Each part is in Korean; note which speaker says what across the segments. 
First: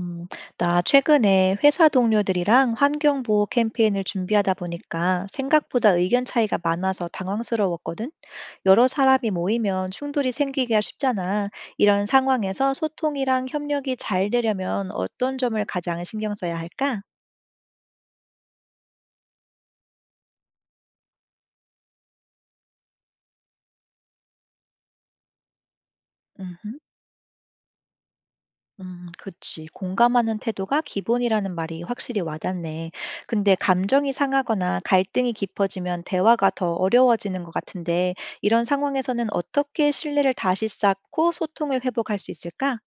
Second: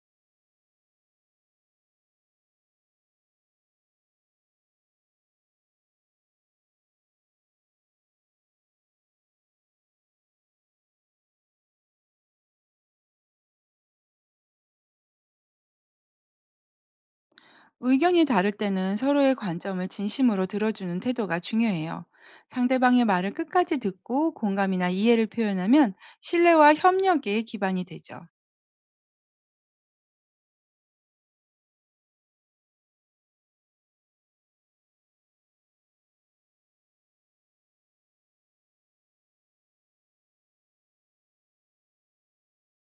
Speaker 1: 음, 나 최근에 회사 동료들이랑 환경보호 캠페인을 준비하다 보니까 생각보다 의견 차이가 많아서 당황스러웠거든. 여러 사람이 모이면 충돌이 생기기가 쉽잖아. 이런 상황에서 소통이랑 협력이 잘 되려면 어떤 점을 가장 신경 써야 할까?
Speaker 2: 의견이 다를 때는 서로의 관점을 진심으로 들어주는 태도가 중요해요. 상대방의 말을 끝까지 듣고 공감이나 이해를 표현하면 신뢰와
Speaker 1: 음.
Speaker 2: 협력의 기반이 되죠.
Speaker 1: 그치. 공감하는 태도가 기본이라는 말이 확실히 와닿네. 근데 감정이 상하거나 갈등이 깊어지면 대화가 더 어려워지는 것 같은데, 이런 상황에서는 어떻게 신뢰를 다시 쌓고 소통을 회복할 수 있을까?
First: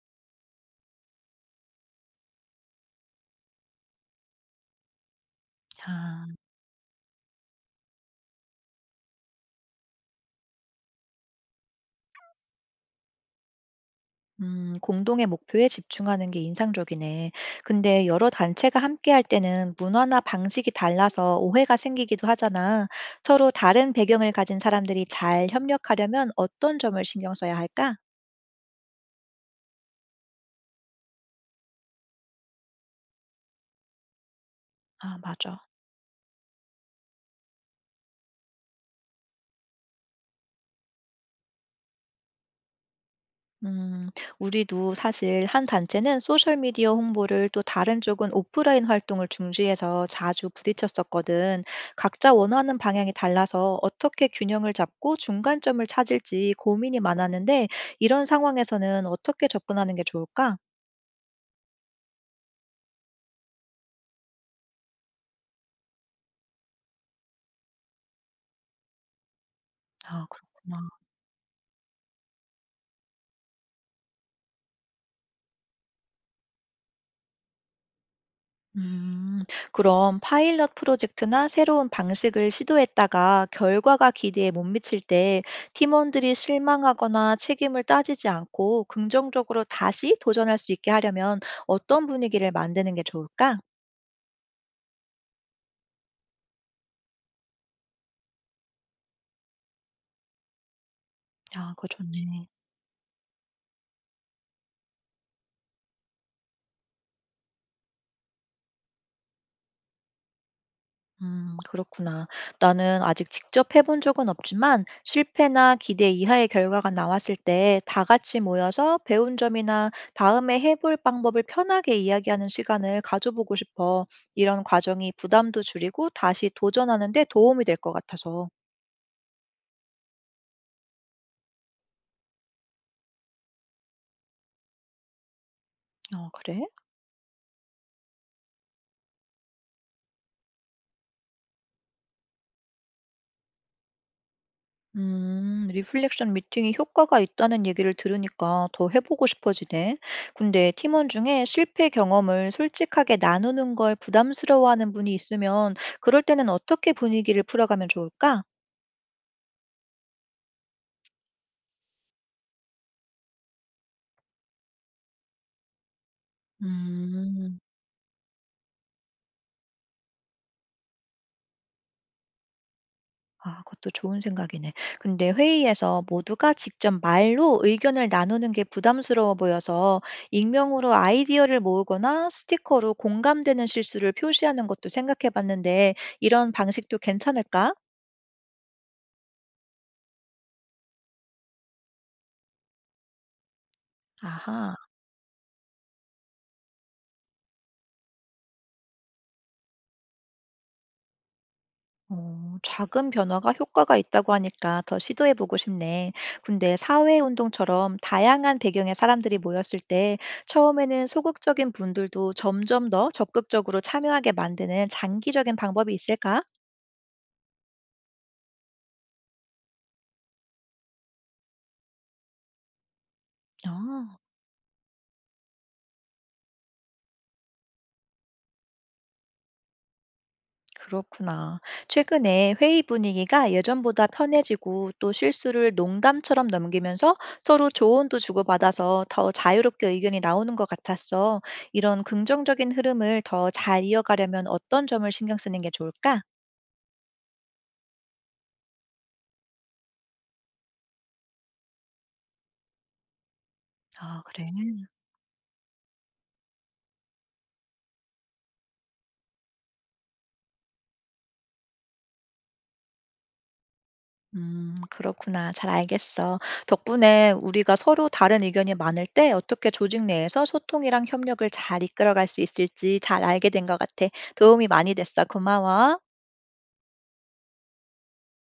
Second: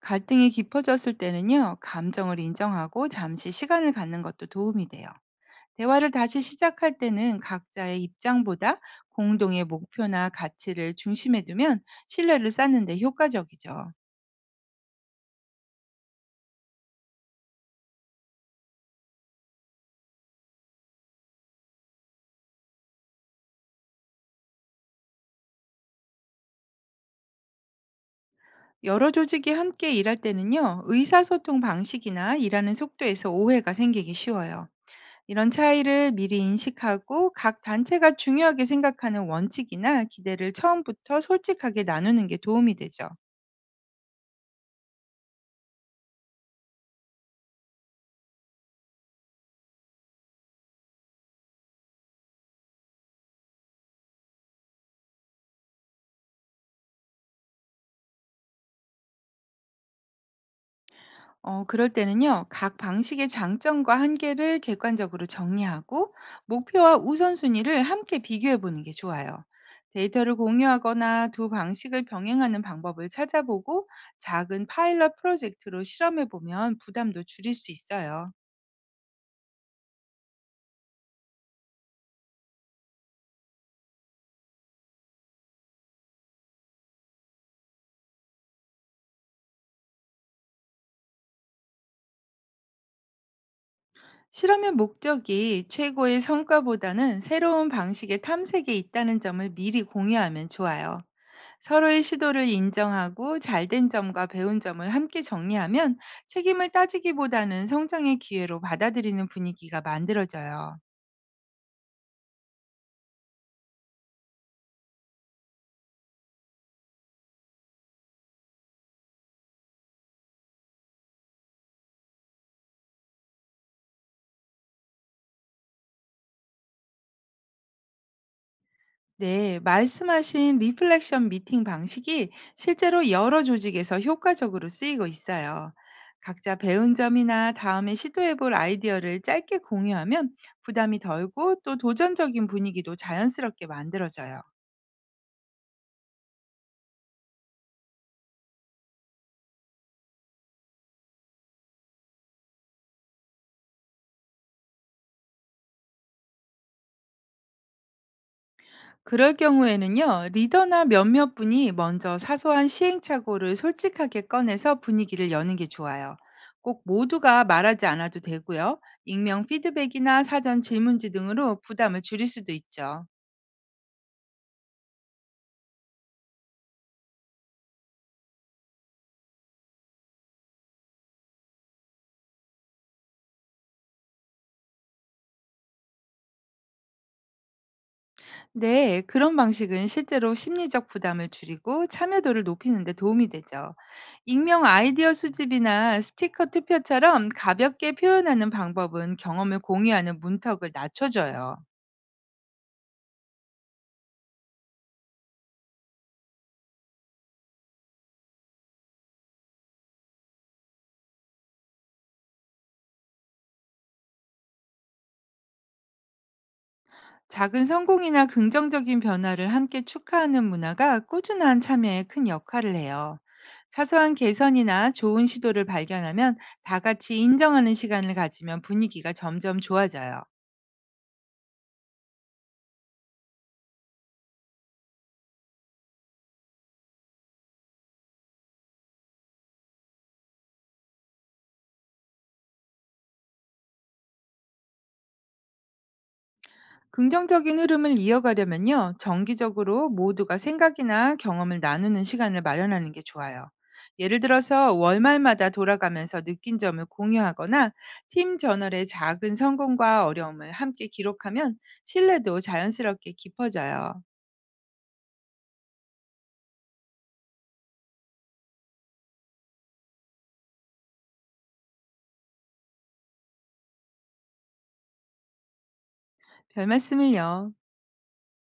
Speaker 2: 갈등이 깊어졌을 때는요, 감정을 인정하고 잠시 시간을 갖는 것도 도움이 돼요. 대화를
Speaker 1: 아,
Speaker 2: 다시 시작할 때는 각자의 입장보다 공동의 목표나 가치를 중심에 두면 신뢰를 쌓는 데 효과적이죠.
Speaker 1: 공동의 목표에 집중하는 게 인상적이네. 근데 여러 단체가 함께할 때는 문화나 방식이 달라서 오해가 생기기도 하잖아. 서로 다른 배경을 가진 사람들이 잘 협력하려면 어떤 점을 신경 써야 할까?
Speaker 2: 여러 조직이 함께 일할 때는요, 의사소통 방식이나 일하는 속도에서 오해가 생기기 쉬워요.
Speaker 1: 아,
Speaker 2: 이런
Speaker 1: 맞아.
Speaker 2: 차이를 미리 인식하고 각 단체가 중요하게 생각하는 원칙이나 기대를 처음부터 솔직하게 나누는 게 도움이 되죠.
Speaker 1: 음, 우리도 사실 한 단체는 소셜미디어 홍보를 또 다른 쪽은 오프라인 활동을 중시해서 자주 부딪혔었거든. 각자 원하는 방향이 달라서 어떻게 균형을 잡고 중간점을 찾을지 고민이 많았는데, 이런 상황에서는 어떻게 접근하는 게 좋을까?
Speaker 2: 그럴 때는요, 각 방식의 장점과 한계를 객관적으로 정리하고 목표와 우선순위를 함께 비교해 보는 게 좋아요.
Speaker 1: 아,
Speaker 2: 데이터를
Speaker 1: 그렇구나.
Speaker 2: 공유하거나 두 방식을 병행하는 방법을 찾아보고 작은 파일럿 프로젝트로 실험해 보면 부담도 줄일 수 있어요.
Speaker 1: 음, 그럼 파일럿 프로젝트나 새로운 방식을 시도했다가 결과가 기대에 못 미칠 때 팀원들이 실망하거나 책임을 따지지 않고 긍정적으로 다시 도전할 수 있게 하려면 어떤 분위기를 만드는 게 좋을까?
Speaker 2: 실험의 목적이 최고의 성과보다는 새로운 방식의 탐색에 있다는 점을 미리 공유하면 좋아요.
Speaker 1: 아, 그거
Speaker 2: 서로의
Speaker 1: 좋네.
Speaker 2: 시도를 인정하고 잘된 점과 배운 점을 함께 정리하면 책임을 따지기보다는 성장의 기회로 받아들이는 분위기가 만들어져요.
Speaker 1: 그렇구나. 나는 아직 직접 해본 적은 없지만 실패나 기대 이하의 결과가 나왔을 때 다 같이 모여서 배운 점이나 다음에 해볼 방법을 편하게 이야기하는 시간을 가져보고 싶어. 이런 과정이 부담도 줄이고 다시 도전하는 데 도움이 될 것 같아서.
Speaker 2: 네, 말씀하신 리플렉션 미팅 방식이 실제로 여러 조직에서 효과적으로 쓰이고 있어요.
Speaker 1: 어,
Speaker 2: 각자
Speaker 1: 그래?
Speaker 2: 배운 점이나 다음에 시도해볼 아이디어를 짧게 공유하면 부담이 덜고 또 도전적인 분위기도 자연스럽게 만들어져요.
Speaker 1: 리플렉션 미팅이 효과가 있다는 얘기를 들으니까 더 해보고 싶어지네. 근데 팀원 중에 실패 경험을 솔직하게 나누는 걸 부담스러워하는 분이 있으면 그럴 때는 어떻게 분위기를 풀어가면 좋을까?
Speaker 2: 그럴 경우에는요, 리더나 몇몇 분이 먼저 사소한 시행착오를 솔직하게 꺼내서 분위기를 여는 게 좋아요. 꼭 모두가
Speaker 1: 음,
Speaker 2: 말하지 않아도 되고요. 익명 피드백이나 사전 질문지 등으로 부담을 줄일 수도 있죠.
Speaker 1: 아, 그것도 좋은 생각이네. 근데 회의에서 모두가 직접 말로 의견을 나누는 게 부담스러워 보여서 익명으로 아이디어를 모으거나 스티커로 공감되는 실수를 표시하는 것도 생각해 봤는데 이런 방식도 괜찮을까?
Speaker 2: 네, 그런 방식은 실제로 심리적 부담을 줄이고 참여도를 높이는 데 도움이 되죠. 익명
Speaker 1: 아하.
Speaker 2: 아이디어 수집이나 스티커 투표처럼 가볍게 표현하는 방법은 경험을 공유하는 문턱을 낮춰줘요.
Speaker 1: 어, 작은 변화가 효과가 있다고 하니까 더 시도해 보고 싶네. 근데 사회 운동처럼 다양한 배경의 사람들이 모였을 때 처음에는 소극적인 분들도 점점 더 적극적으로 참여하게 만드는 장기적인 방법이 있을까?
Speaker 2: 작은 성공이나 긍정적인 변화를 함께 축하하는 문화가 꾸준한 참여에 큰 역할을 해요. 사소한
Speaker 1: 어.
Speaker 2: 개선이나 좋은 시도를 발견하면 다 같이 인정하는 시간을 가지면 분위기가 점점 좋아져요.
Speaker 1: 그렇구나. 최근에 회의 분위기가 예전보다 편해지고 또 실수를 농담처럼 넘기면서 서로 조언도 주고받아서 더 자유롭게 의견이 나오는 것 같았어. 이런 긍정적인 흐름을 더 잘 이어가려면 어떤 점을 신경 쓰는 게 좋을까?
Speaker 2: 긍정적인 흐름을 이어가려면요, 정기적으로 모두가 생각이나 경험을 나누는 시간을 마련하는 게 좋아요. 예를
Speaker 1: 아, 그래.
Speaker 2: 들어서 월말마다 돌아가면서 느낀 점을 공유하거나 팀 저널의 작은 성공과 어려움을 함께 기록하면 신뢰도 자연스럽게 깊어져요.
Speaker 1: 그렇구나. 잘 알겠어. 덕분에 우리가 서로 다른 의견이 많을 때 어떻게 조직 내에서 소통이랑 협력을 잘 이끌어갈 수 있을지 잘 알게 된 것 같아. 도움이 많이 됐어. 고마워.
Speaker 2: 별 말씀을요.